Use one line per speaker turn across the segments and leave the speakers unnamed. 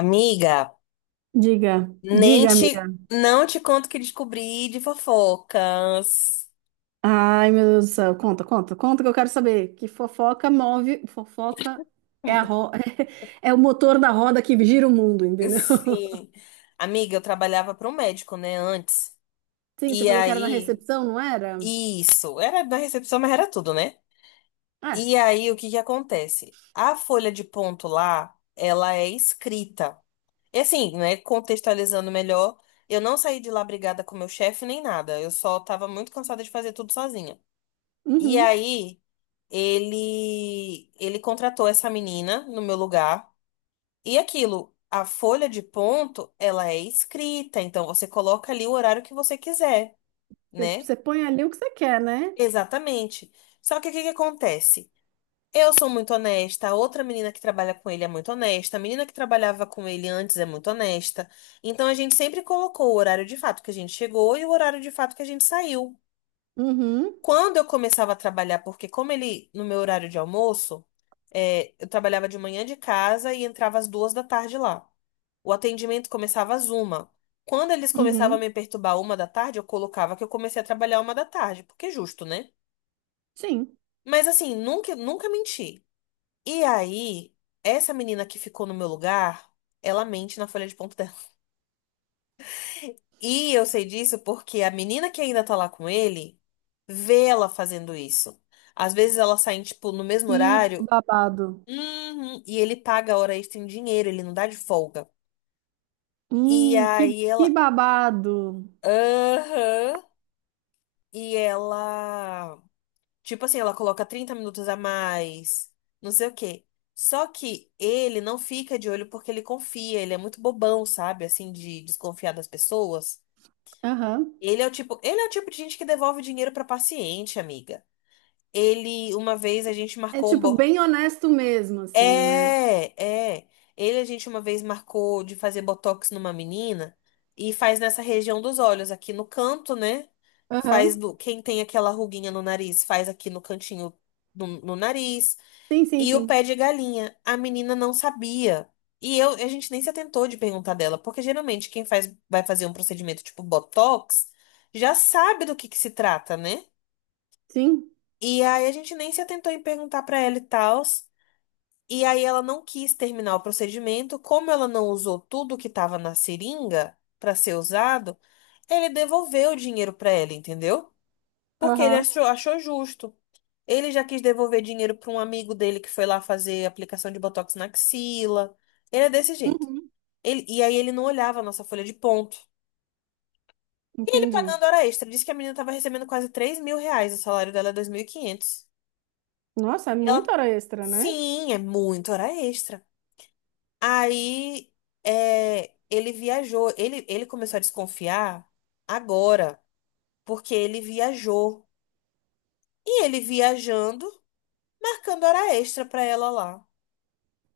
Amiga,
Diga,
nem
diga, amiga.
te, não te conto o que descobri de fofocas.
Ai, meu Deus do céu, conta, conta, conta que eu quero saber. Que fofoca move, fofoca é a é o motor da roda que gira o mundo, entendeu?
Sim. Amiga, eu trabalhava para um médico, né, antes.
Sim, você
E
falou que era na
aí,
recepção, não era?
isso, era da recepção, mas era tudo, né?
É,
E aí, o que que acontece? A folha de ponto lá, ela é escrita. E assim, né, contextualizando melhor, eu não saí de lá brigada com meu chefe nem nada. Eu só tava muito cansada de fazer tudo sozinha. E
uhum.
aí, ele contratou essa menina no meu lugar. E aquilo, a folha de ponto, ela é escrita, então você coloca ali o horário que você quiser,
Você
né?
você põe ali o que você quer, né?
Exatamente. Só que o que que acontece? Eu sou muito honesta, a outra menina que trabalha com ele é muito honesta, a menina que trabalhava com ele antes é muito honesta. Então a gente sempre colocou o horário de fato que a gente chegou e o horário de fato que a gente saiu.
Uhum,
Quando eu começava a trabalhar, porque como ele, no meu horário de almoço, eu trabalhava de manhã de casa e entrava às duas da tarde lá. O atendimento começava às uma. Quando eles começavam a
uhum,
me perturbar uma da tarde, eu colocava que eu comecei a trabalhar uma da tarde, porque é justo, né?
sim.
Mas assim, nunca, nunca menti. E aí, essa menina que ficou no meu lugar, ela mente na folha de ponto dela. E eu sei disso porque a menina que ainda tá lá com ele vê ela fazendo isso. Às vezes elas saem, tipo, no mesmo
Que
horário.
babado.
Uhum. E ele paga a hora extra em dinheiro, ele não dá de folga. E aí ela.
Que babado.
Aham. E ela. Tipo assim, ela coloca 30 minutos a mais, não sei o quê. Só que ele não fica de olho porque ele confia, ele é muito bobão, sabe? Assim, de desconfiar das pessoas.
Aham.
Ele é o tipo, ele é o tipo de gente que devolve dinheiro pra paciente, amiga. Ele, uma vez a gente
É
marcou um
tipo
bordo.
bem honesto mesmo, assim, né?
É, é. Ele, a gente uma vez marcou de fazer botox numa menina e faz nessa região dos olhos, aqui no canto, né? Faz
Aham.
do, quem tem aquela ruguinha no nariz, faz aqui no cantinho no nariz.
Sim, sim,
E o
sim.
pé de galinha. A menina não sabia. E eu, a gente nem se atentou de perguntar dela, porque geralmente quem faz, vai fazer um procedimento tipo botox já sabe do que se trata, né?
Sim.
E aí a gente nem se atentou em perguntar pra ela e tal. E aí ela não quis terminar o procedimento, como ela não usou tudo que estava na seringa para ser usado, ele devolveu o dinheiro para ela, entendeu? Porque ele
Aham.
achou, achou justo. Ele já quis devolver dinheiro para um amigo dele que foi lá fazer aplicação de botox na axila. Ele é desse jeito.
Uhum.
E aí ele não olhava a nossa folha de ponto. E ele
Entendi.
pagando hora extra. Disse que a menina estava recebendo quase 3 mil reais. O salário dela é 2.500. E quinhentos.
Nossa, é
E ela,
muita hora extra, né?
sim, é muito hora extra. Aí ele viajou. Ele começou a desconfiar agora, porque ele viajou. E ele viajando, marcando hora extra pra ela lá.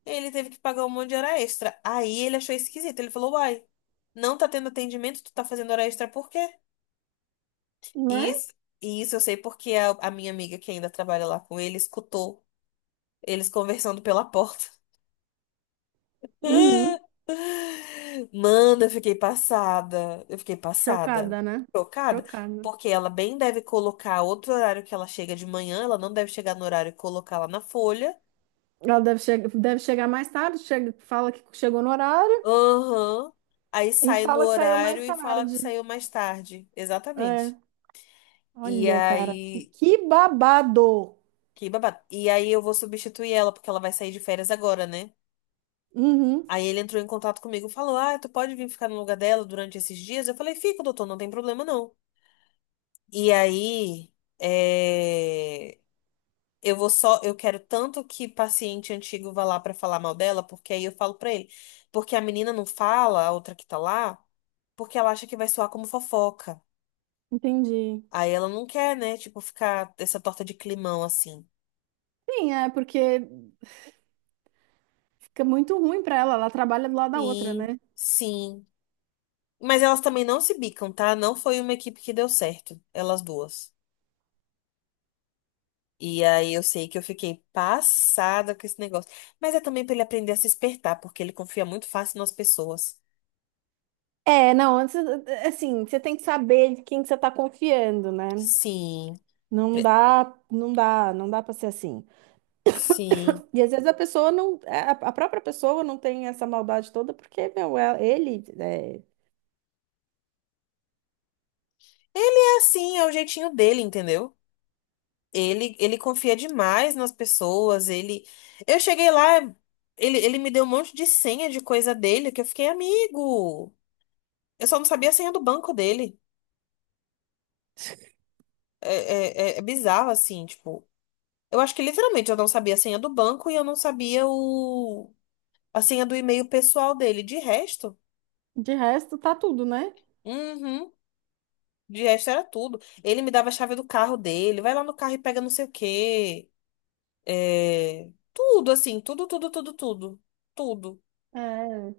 Ele teve que pagar um monte de hora extra. Aí ele achou esquisito. Ele falou: Uai, não tá tendo atendimento, tu tá fazendo hora extra por quê? E
Né?
isso, e isso eu sei porque a minha amiga que ainda trabalha lá com ele escutou eles conversando pela porta.
Uhum.
Mano, eu fiquei passada. Eu fiquei passada.
Chocada, né?
Chocada.
Chocada.
Porque ela bem deve colocar outro horário que ela chega de manhã. Ela não deve chegar no horário e colocar lá na folha.
Ela deve, che deve chegar mais tarde, chega, fala que chegou no horário
Aham. Aí
e
sai no
fala que saiu mais
horário e fala que
tarde.
saiu mais tarde. Exatamente.
É.
E
Olha, cara,
aí.
que babado.
Que babado. E aí eu vou substituir ela, porque ela vai sair de férias agora, né?
Uhum.
Aí ele entrou em contato comigo e falou: Ah, tu pode vir ficar no lugar dela durante esses dias? Eu falei: Fico, doutor, não tem problema não. E aí, é, eu vou só, eu quero tanto que paciente antigo vá lá pra falar mal dela, porque aí eu falo pra ele, porque a menina não fala, a outra que tá lá, porque ela acha que vai soar como fofoca.
Entendi.
Aí ela não quer, né, tipo, ficar essa torta de climão assim.
Sim, é porque fica muito ruim pra ela. Ela trabalha do lado da outra,
Sim,
né?
sim. Mas elas também não se bicam, tá? Não foi uma equipe que deu certo, elas duas. E aí eu sei que eu fiquei passada com esse negócio. Mas é também pra ele aprender a se espertar, porque ele confia muito fácil nas pessoas.
É, não, antes, assim, você tem que saber de quem que você tá confiando, né?
Sim,
Não
pre-
dá, não dá, não dá para ser assim.
sim.
E às vezes a pessoa não, a própria pessoa não tem essa maldade toda, porque, meu, é,
Ele é assim, é o jeitinho dele, entendeu? Ele confia demais nas pessoas, ele... Eu cheguei lá, ele me deu um monte de senha de coisa dele, que eu fiquei amigo. Eu só não sabia a senha do banco dele. É, é, é bizarro, assim, tipo... Eu acho que literalmente eu não sabia a senha do banco e eu não sabia o... a senha do e-mail pessoal dele. De resto,
de resto, tá tudo, né?
uhum, de resto era tudo. Ele me dava a chave do carro dele, vai lá no carro e pega não sei o quê. É, tudo, assim, tudo, tudo, tudo, tudo. Tudo.
É,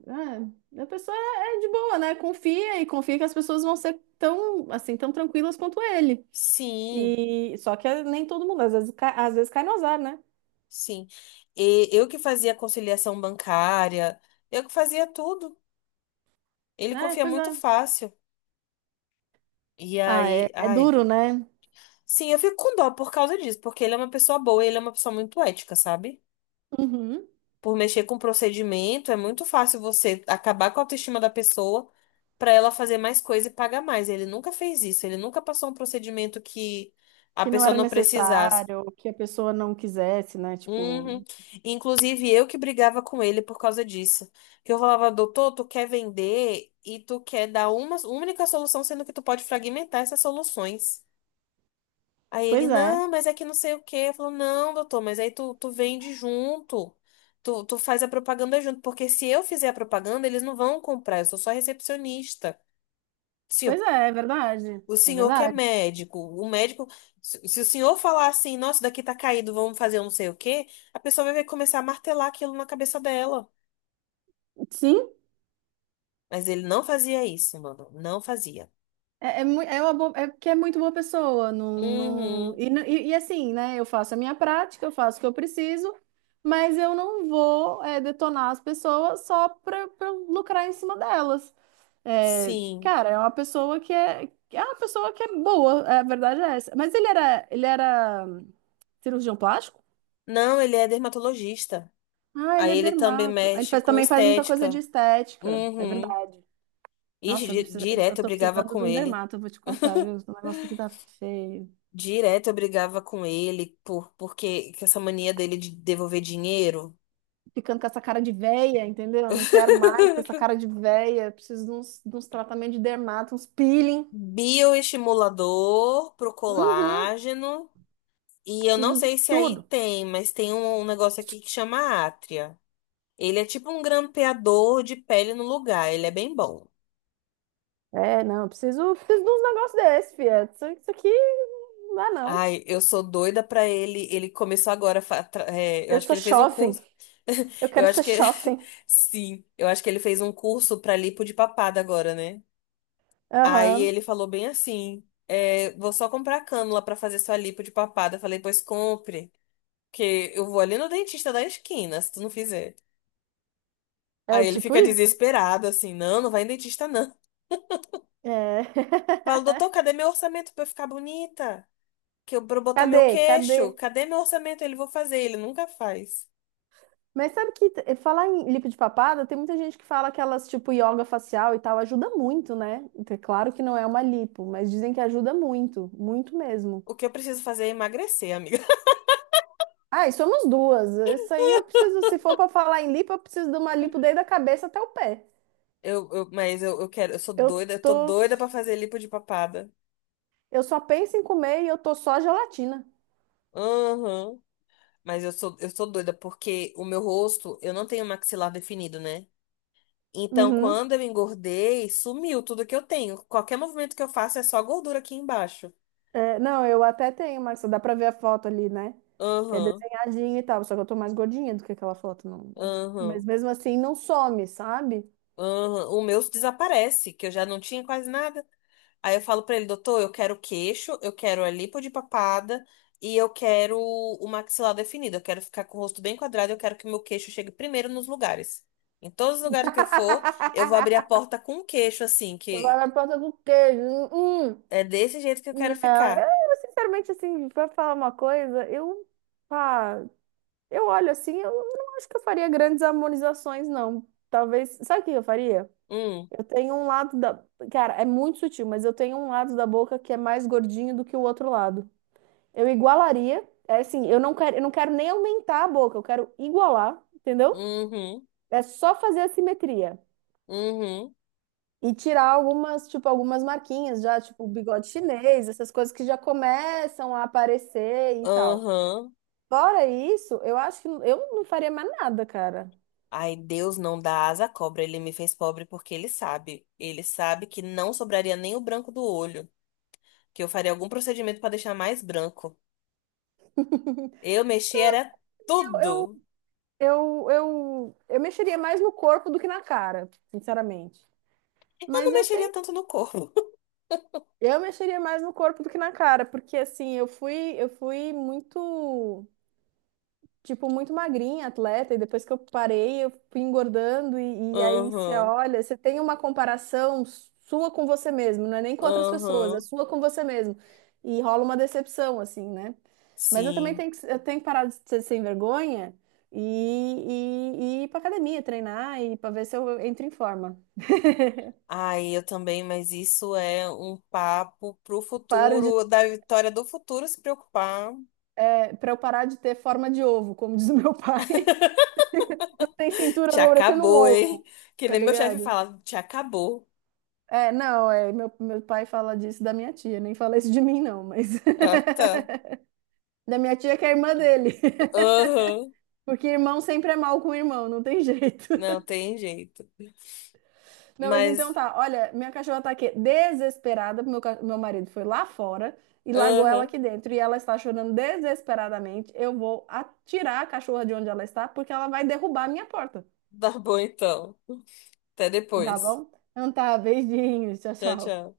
é, a pessoa é é de boa, né? Confia e confia que as pessoas vão ser tão, assim, tão tranquilas quanto ele.
Sim,
E só que é, nem todo mundo, às vezes cai no azar, né?
sim. E eu que fazia conciliação bancária, eu que fazia tudo. Ele
É,
confia
pois
muito
é.
fácil. E
Ah, é,
aí,
é
ai.
duro, né?
Sim, eu fico com dó por causa disso, porque ele é uma pessoa boa, e ele é uma pessoa muito ética, sabe?
Uhum.
Por mexer com procedimento, é muito fácil você acabar com a autoestima da pessoa pra ela fazer mais coisa e pagar mais. Ele nunca fez isso, ele nunca passou um procedimento que a
Que não
pessoa
era
não precisasse.
necessário, que a pessoa não quisesse, né? Tipo,
Uhum. Inclusive, eu que brigava com ele por causa disso. Que eu falava, doutor, tu quer vender e tu quer dar uma única solução, sendo que tu pode fragmentar essas soluções. Aí ele,
pois é,
não, mas é que não sei o quê. Eu falo, não, doutor, mas aí tu, tu vende junto. Tu, tu faz a propaganda junto. Porque se eu fizer a propaganda, eles não vão comprar. Eu sou só recepcionista.
é verdade,
O
é
senhor que é
verdade.
médico, o médico, se o senhor falar assim, nossa, daqui tá caído, vamos fazer um não sei o quê, a pessoa vai começar a martelar aquilo na cabeça dela.
Sim,
Mas ele não fazia isso, mano, não fazia.
é, é uma boa, é porque é muito boa pessoa. Não, não,
Uhum,
e assim, né? Eu faço a minha prática, eu faço o que eu preciso, mas eu não vou é, detonar as pessoas só para lucrar em cima delas. É,
sim.
cara, é uma pessoa que é uma pessoa que é boa, é, a verdade é essa. Ele era cirurgião plástico?
Não, ele é dermatologista.
Ah, ele
Aí
é
ele também
dermato. Ele
mexe
faz,
com
também faz muita coisa de
estética.
estética, é
Uhum.
verdade.
Ixi,
Nossa, eu
direto eu
tô
brigava
precisando de
com
um
ele.
dermato, eu vou te contar, viu? O negócio aqui tá feio.
Direto eu brigava com ele porque que essa mania dele de devolver dinheiro.
Ficando com essa cara de véia, entendeu? Eu não quero mais ter essa cara de véia. Eu preciso de uns tratamentos de dermato, uns peeling.
Bioestimulador pro
Uhum,
colágeno. E eu não
preciso de
sei se aí
tudo.
tem, mas tem um, um negócio aqui que chama átria. Ele é tipo um grampeador de pele no lugar. Ele é bem bom.
É, não, eu preciso, preciso de uns negócios desses, fia. Isso aqui não dá, não.
Ai, eu sou doida pra ele. Ele começou agora. A fa- tra- é, Eu
Eu
acho que
sou
ele fez um
jovem.
curso.
Eu
Eu
quero
acho
ser
que.
jovem.
Sim, eu acho que ele fez um curso pra lipo de papada agora, né? Aí
Aham.
ele falou bem assim: é, vou só comprar cânula pra fazer sua lipo de papada. Eu falei, pois compre. Porque eu vou ali no dentista da esquina, se tu não fizer.
É
Aí ele
tipo
fica
isso.
desesperado, assim, não, não vai em dentista, não.
É.
Falo, doutor, cadê meu orçamento pra eu ficar bonita? Que eu, pra eu botar meu
Cadê? Cadê?
queixo? Cadê meu orçamento? Ele, vou fazer. Ele nunca faz.
Mas sabe que falar em lipo de papada, tem muita gente que fala que elas, tipo, yoga facial e tal, ajuda muito, né? Então, é claro que não é uma lipo, mas dizem que ajuda muito, muito mesmo.
O que eu preciso fazer é emagrecer, amiga.
Ah, e somos duas. Isso aí eu preciso, se for pra falar em lipo, eu preciso de uma lipo desde a cabeça até o pé.
Eu, mas eu quero, eu sou
Eu
doida, eu tô
tô,
doida pra fazer lipo de papada.
eu só penso em comer e eu tô só gelatina.
Aham. Mas eu sou doida porque o meu rosto, eu não tenho maxilar definido, né? Então,
Uhum.
quando eu engordei, sumiu tudo que eu tenho. Qualquer movimento que eu faço é só gordura aqui embaixo.
É, não, eu até tenho, Marcia, dá pra ver a foto ali, né? Que é
Aham,
desenhadinha e tal, só que eu tô mais gordinha do que aquela foto, não. Mas
aham,
mesmo assim não some, sabe?
aham. O meu desaparece, que eu já não tinha quase nada. Aí eu falo pra ele, doutor, eu quero queixo, eu quero a lipo de papada e eu quero o maxilar definido. Eu quero ficar com o rosto bem quadrado, eu quero que o meu queixo chegue primeiro nos lugares. Em todos os lugares que eu for, eu vou abrir a porta com o queixo, assim,
Eu vou
que
na porta com queijo. Hum,
é desse jeito que eu quero
não,
ficar.
sinceramente, assim, pra falar uma coisa, pá, eu olho assim, eu não acho que eu faria grandes harmonizações, não. Talvez, sabe o que eu faria?
Hum,
Eu tenho um lado da, cara, é muito sutil, mas eu tenho um lado da boca que é mais gordinho do que o outro lado. Eu igualaria, é assim, eu não quero nem aumentar a boca, eu quero igualar, entendeu?
uhum,
É só fazer a simetria.
uhum.
E tirar algumas, tipo, algumas marquinhas já, tipo, o bigode chinês, essas coisas que já começam a aparecer e tal.
Aham.
Fora isso, eu acho que eu não faria mais nada, cara.
Ai, Deus não dá asa à cobra. Ele me fez pobre porque ele sabe. Ele sabe que não sobraria nem o branco do olho. Que eu faria algum procedimento pra deixar mais branco. Eu mexi era
Eu, eu,
tudo.
eu mexeria mais no corpo do que na cara, sinceramente.
Eu não
Mas eu
mexeria
tenho.
tanto no corpo.
Eu mexeria mais no corpo do que na cara, porque assim, eu fui muito. Tipo, muito magrinha, atleta, e depois que eu parei, eu fui engordando, e aí você
Aham.
olha, você tem uma comparação sua com você mesmo, não é nem com outras pessoas, é
Aham.
sua com você mesmo. E rola uma decepção, assim, né? Mas eu também
Sim.
eu tenho que parar de ser sem vergonha e, e ir pra academia, treinar e para ver se eu entro em forma.
Ai, eu também, mas isso é um papo pro
Paro de,
futuro, da Vitória do futuro se preocupar.
para eu parar de ter forma de ovo, como diz o meu pai. Tem cintura, eu
Te
vou parecendo um
acabou, hein?
ovo,
Que
tá
nem meu chefe
ligado?
fala, te acabou.
É, não, é, meu pai fala disso da minha tia, nem fala isso de mim, não, mas
Ah, tá.
da minha tia que é irmã dele,
Aham.
porque irmão sempre é mal com irmão, não tem jeito.
Não tem jeito.
Não, mas
Mas,
então tá, olha, minha cachorra tá aqui desesperada, porque meu marido foi lá fora e largou ela
aham,
aqui dentro, e ela está chorando desesperadamente. Eu vou atirar a cachorra de onde ela está, porque ela vai derrubar a minha porta,
tá bom então. Até
tá
depois.
bom? Então tá, beijinhos, tchau,
Tchau,
tchau.
tchau.